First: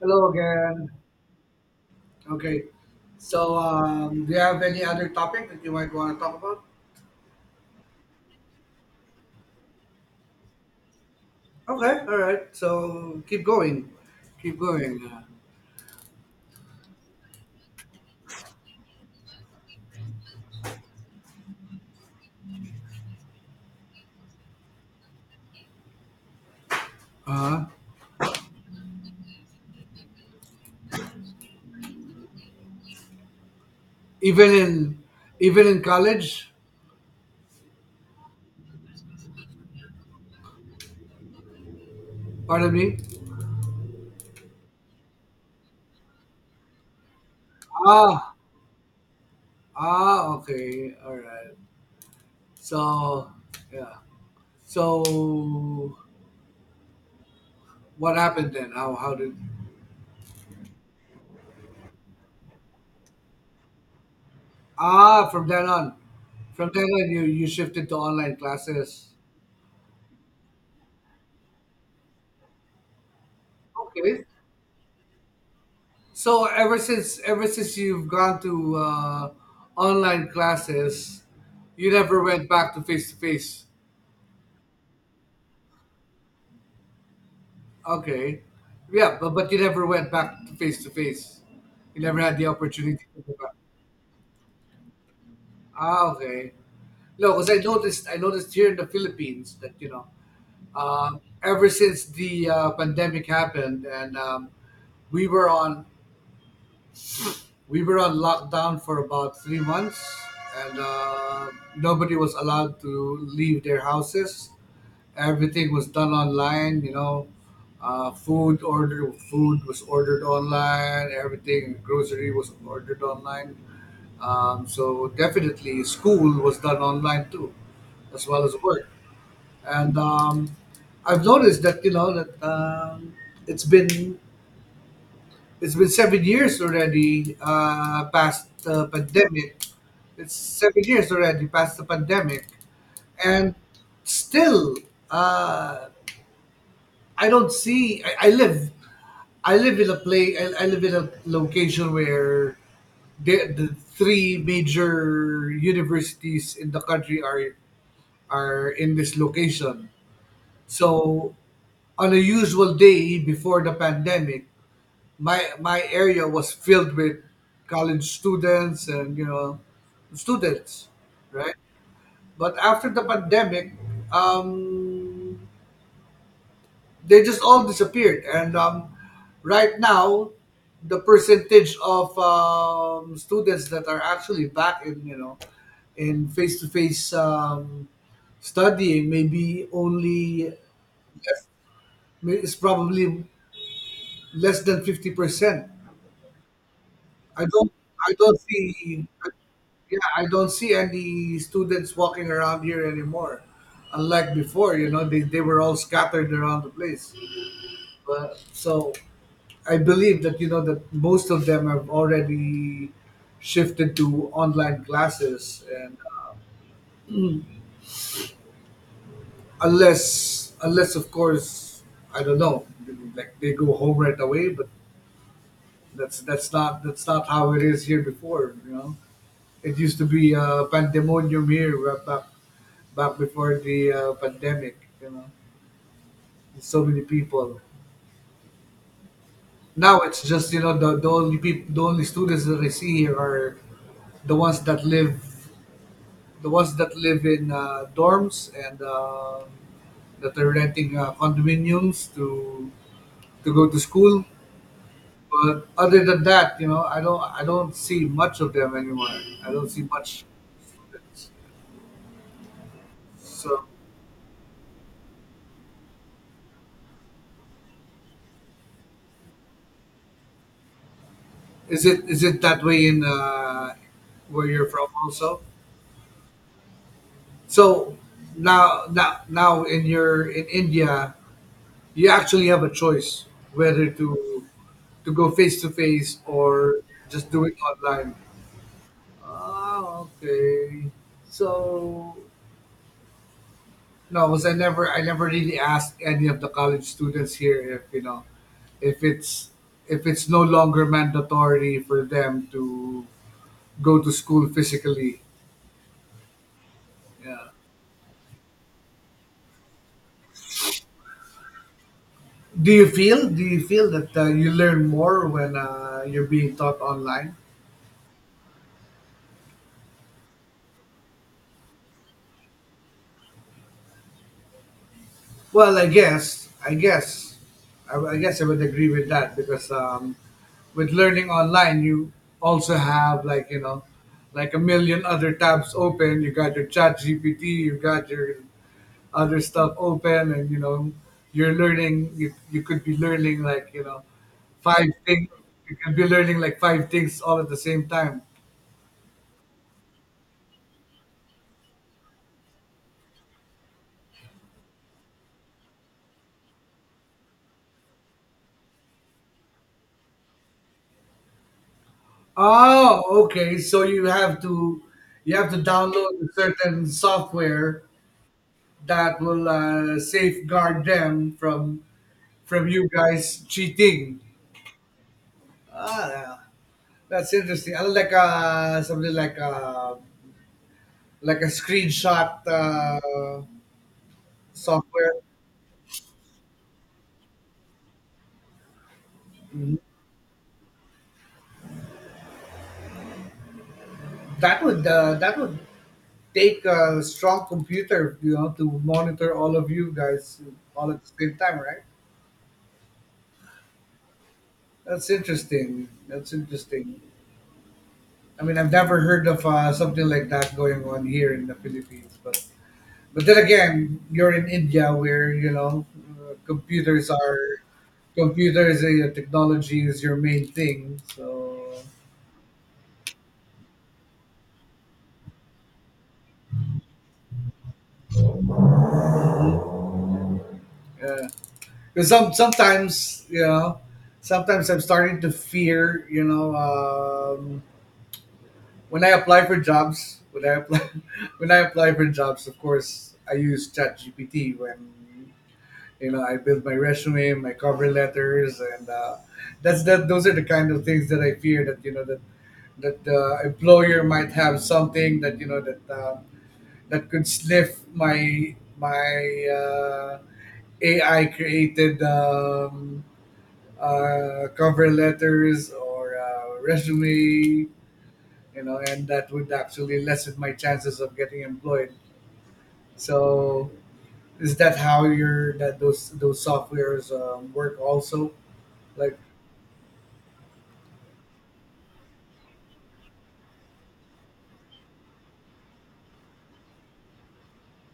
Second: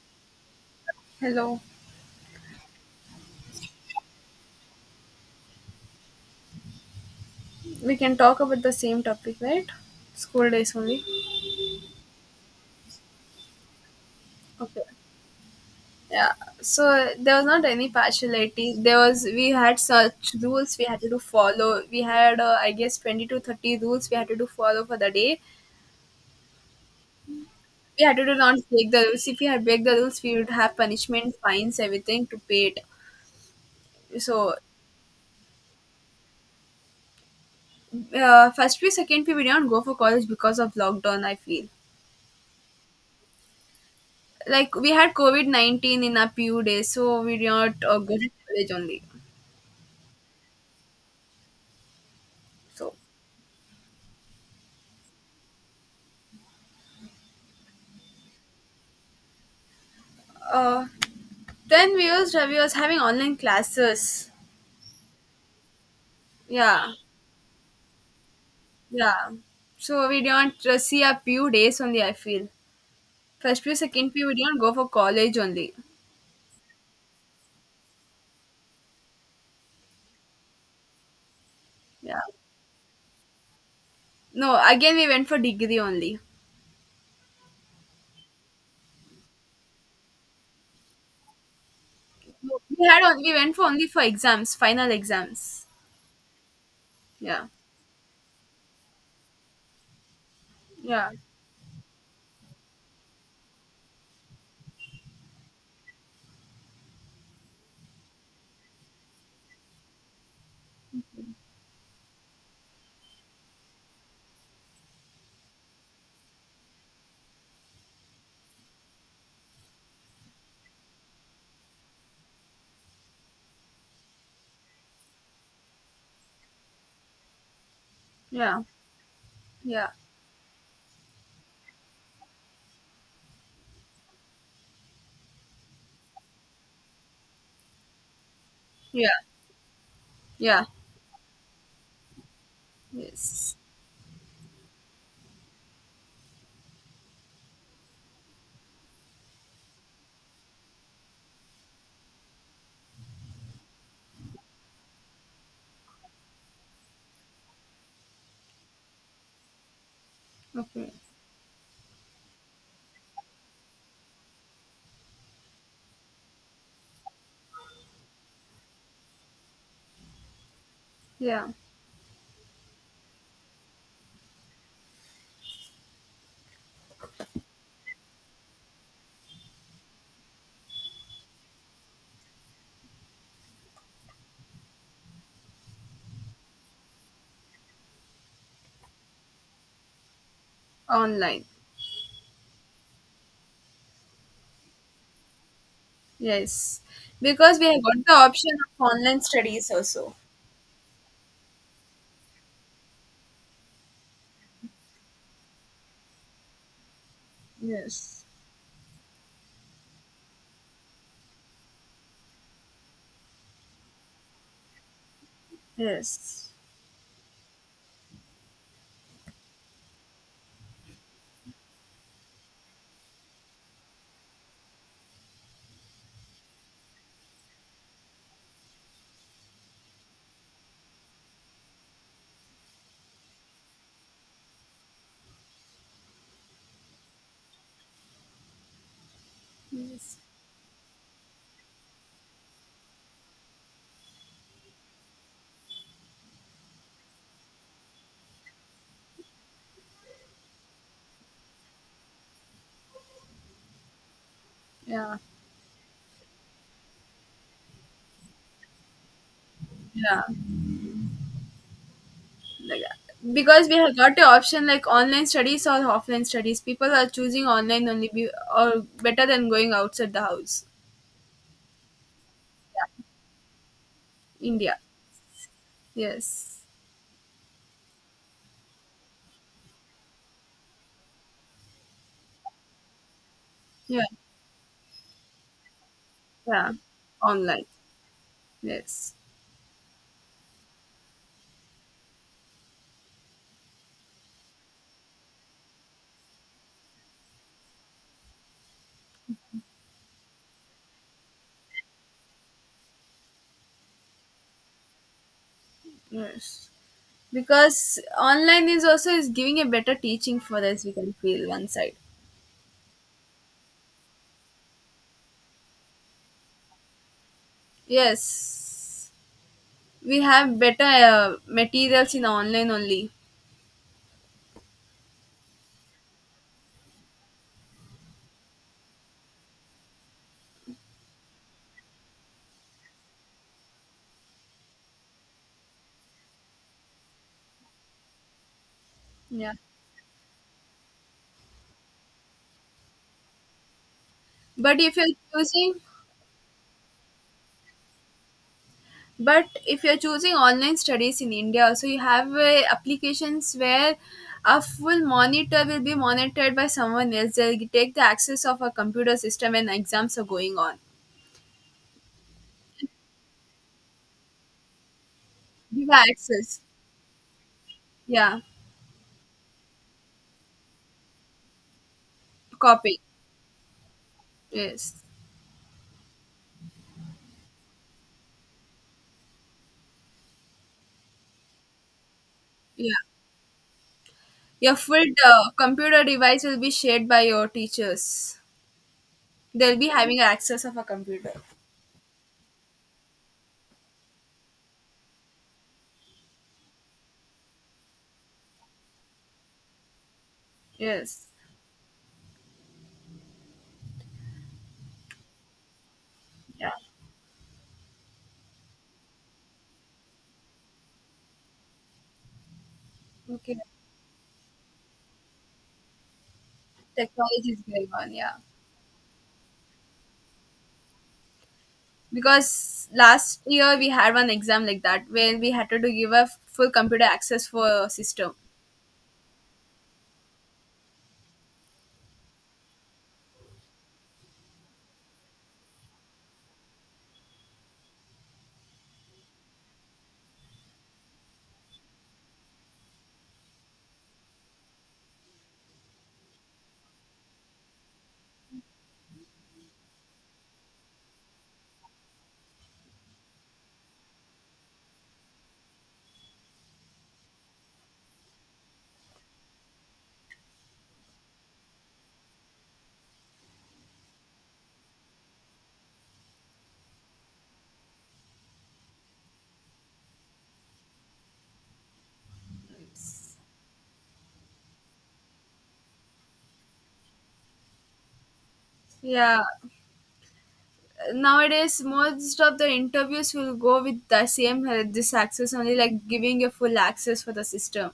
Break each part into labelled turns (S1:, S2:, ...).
S1: Hello again.
S2: Hello.
S1: Okay. So, do you have any other topic that you might want to talk about?
S2: We can talk about the same topic, right? School days only.
S1: Okay. All right. So keep going. Keep
S2: Okay.
S1: going.
S2: Yeah. So there was not any partiality. There was We had such rules we had to do follow. We had I guess 20 to 30 rules we had to do follow for the day.
S1: Uh,
S2: We had to do not break the rules. If we had break the rules, we would have punishment, fines, everything to pay it.
S1: even
S2: So
S1: in even in college.
S2: First P, second P, we did not go for college because of lockdown. I feel
S1: Pardon me.
S2: like we had COVID 19 in our PU days, so we did not go to
S1: Ah.
S2: college only.
S1: Ah. Okay. All right.
S2: So,
S1: So yeah. So what happened then? How did?
S2: uh, then we was having online classes.
S1: Ah. From then on. From then
S2: Yeah,
S1: on, you shifted to online classes.
S2: yeah. So we don't see a few days only. I feel first few, second
S1: Okay.
S2: few, we don't go for college only.
S1: So ever since you've gone to online classes, you
S2: Yeah.
S1: never went back to face to face.
S2: No, again we went for degree only.
S1: Okay, yeah, but you never went back to face to face. You never had the
S2: No, we had
S1: opportunity to
S2: only we
S1: go back.
S2: went for only for exams, final exams.
S1: Ah, okay. No,
S2: Yeah,
S1: because I noticed here in the Philippines that, you know,
S2: yeah,
S1: ever since the pandemic happened, and um, we were on we were on lockdown for about 3 months, and nobody was allowed to leave their houses. Everything was done online, you know. Food was ordered online, everything, grocery was ordered online. So definitely school was done online too, as well as
S2: yeah,
S1: work.
S2: yeah,
S1: And I've noticed that, you know, that it's been it's been 7 years already, past the
S2: yeah,
S1: pandemic. It's
S2: yeah.
S1: 7 years already past the pandemic, and
S2: Yes.
S1: still, uh, I don't see. I, I live in a I live in a location where the three major universities in the country are in this location.
S2: Okay.
S1: So on a usual day before the pandemic, my area was filled with college students, and, you know, students,
S2: Yeah.
S1: right? But after the pandemic, um, they just all disappeared. And right now the percentage of students that are actually back in, you know, in face-to-face studying, maybe only less,
S2: Online.
S1: it's probably less than 50%.
S2: Yes.
S1: i
S2: Because we
S1: don't
S2: have got the
S1: I don't
S2: option of
S1: see
S2: online studies
S1: Yeah,
S2: also.
S1: I don't see any students walking around here anymore. Unlike before, you know, they were all scattered around the place.
S2: Yes.
S1: But so I believe that, you know, that most of them have already shifted to online classes, and uh,
S2: Yes.
S1: unless unless of course, I don't know, like they go home right away, but that's not how it is here before. You know, it used to be pandemonium here, back before the pandemic. You know, so many people. Now
S2: Yes.
S1: it's just, you know, the only students that I see here are the ones that live the ones that live in dorms, and that are renting condominiums to go to school.
S2: Yeah.
S1: But other than that, you know, I don't see much of them anymore. I don't see
S2: Yeah.
S1: much students.
S2: Like,
S1: So
S2: because we have got the option like online studies or offline studies. People are choosing online only be, or better than going outside the house.
S1: is it that way
S2: Yeah.
S1: in where you're
S2: India.
S1: from also?
S2: Yes.
S1: So now in India, you actually have a choice whether
S2: Yeah.
S1: to go face to face
S2: Yeah.
S1: or just do it
S2: Online.
S1: online.
S2: Yes.
S1: Oh, okay. So no, because I never really asked any of the college students here if, you know, if it's if it's no longer mandatory for them to go to school physically.
S2: Yes.
S1: Yeah.
S2: Because online is also is giving a better teaching for us. We can feel one side.
S1: Do you feel that, you learn more when, you're being taught online?
S2: Yes. We have better materials in online only.
S1: Well, I guess I would agree with that because, with learning online, you also have, like, you know, like a million other tabs open. You got your chat gpt, you got your other
S2: Yeah.
S1: stuff open, and, you know, you're learning you, you could be learning like you know
S2: But
S1: five
S2: if you're
S1: things
S2: choosing,
S1: you could be learning like five things all at the same time.
S2: but if you're choosing online studies in India, so you have applications where a full monitor will be monitored by someone else. They'll take the access of a computer system and exams are going on.
S1: Oh, okay, so you have to
S2: Give her
S1: download a
S2: access.
S1: certain software
S2: Yeah.
S1: that will, safeguard them from you
S2: Copy.
S1: guys cheating.
S2: Yes.
S1: Ah, that's interesting. I like, something like a screenshot,
S2: Yeah. Your full
S1: software.
S2: computer device will be shared by your teachers.
S1: Mm-hmm.
S2: They'll be having access of a computer.
S1: That would take a strong computer, you know, to monitor all of you guys all at the
S2: Yes.
S1: same time, right? That's interesting, that's
S2: Yeah.
S1: interesting. I mean, I've never heard of, something like that going on here in the Philippines, but then
S2: Okay.
S1: again, you're in India, where, you know, uh, computers
S2: Technology is
S1: are
S2: going on. Yeah.
S1: computers and technology is your main thing. So
S2: Because last year we had one exam like that where we had to do give a full computer access for system.
S1: yeah. 'Cause sometimes, you know, sometimes I'm starting to fear, you know, when I apply for jobs, when I apply when I apply for jobs, of course I use ChatGPT when, you know, I build my resume, my cover letters, and, that's that. Those are the kind of things that I fear, that, you know, that that the employer might have something, that, you know, that, that could sniff my AI created cover letters or, resume, you know, and that would actually lessen my chances of getting employed. So is that how your, that those softwares, work also? Like,
S2: Yeah, nowadays most of the interviews will go with the same this access only, like giving a full access for the system.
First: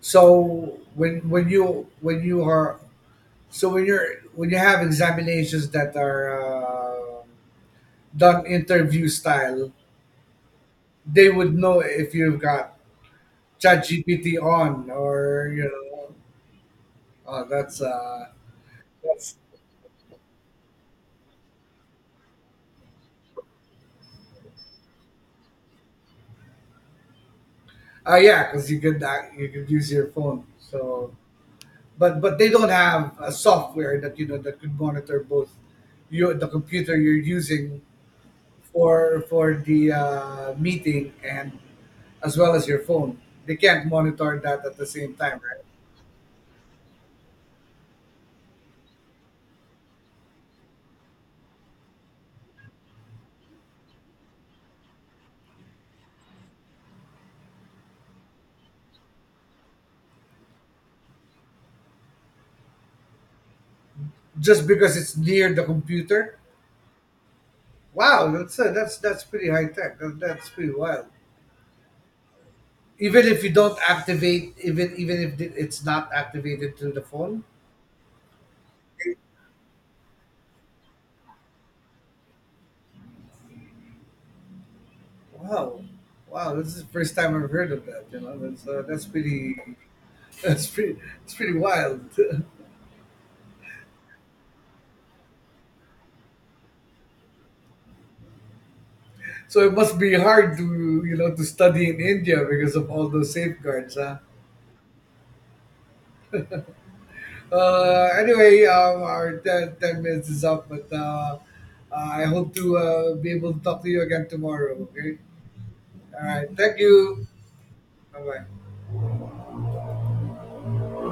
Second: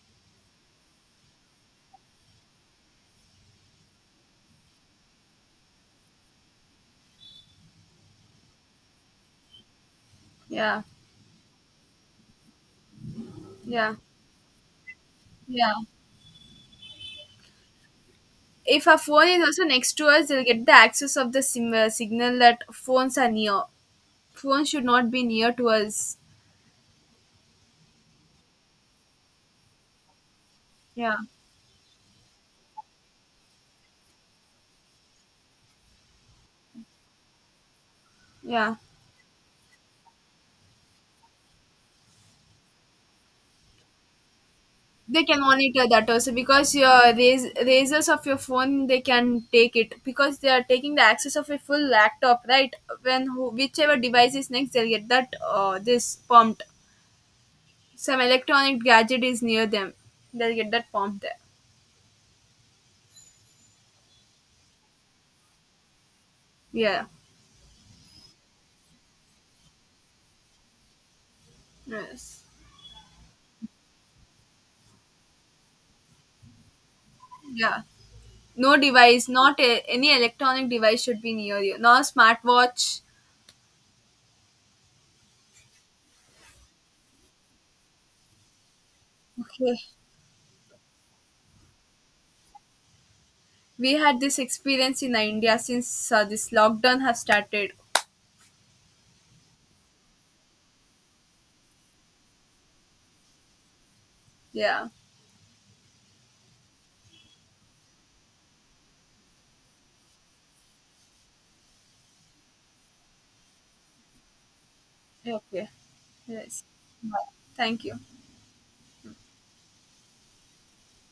S1: so when you are so when you're when you have examinations that are, done interview style,
S2: Yeah,
S1: they would know if you've got
S2: yeah,
S1: ChatGPT on, or, you
S2: yeah.
S1: know. Oh, that's
S2: If a phone
S1: that's
S2: is also next to us, they'll get the access of the signal that phones are near. Phones should not be near to us.
S1: oh yeah, because you could you could use your phone. So
S2: Yeah,
S1: but they don't have a software that, you know, that could monitor both your, the computer you're using
S2: yeah,
S1: for the, meeting, and as well as your phone. They can't monitor that at the same
S2: they can
S1: time, right?
S2: monitor that also because your razors of your phone they can take it, because they are taking the access of a full laptop, right? When whichever device is next, they'll get that this pumped. Some electronic gadget is near them, they'll get that pumped there.
S1: Just because it's near the computer.
S2: Yeah.
S1: Wow, that's, that's pretty high tech. That, that's pretty wild.
S2: Yes.
S1: Even if you don't activate, even if it's not activated through the phone.
S2: Yeah. No device, not a, any electronic device should be near you, no smartwatch.
S1: Wow, wow, this is the first time I've heard of that. You know, that's, that's pretty.
S2: Okay,
S1: That's pretty. It's pretty wild.
S2: we had this experience in India since this lockdown has started.
S1: So it must be hard to, you know, to study in India because of all those safeguards, huh?
S2: Yeah.
S1: Anyway, our ten minutes is up, but, I hope to, be able to talk to you again tomorrow. Okay.
S2: Okay.
S1: All right.
S2: Yes.
S1: Thank
S2: Bye.
S1: you.
S2: Thank you.
S1: Bye bye.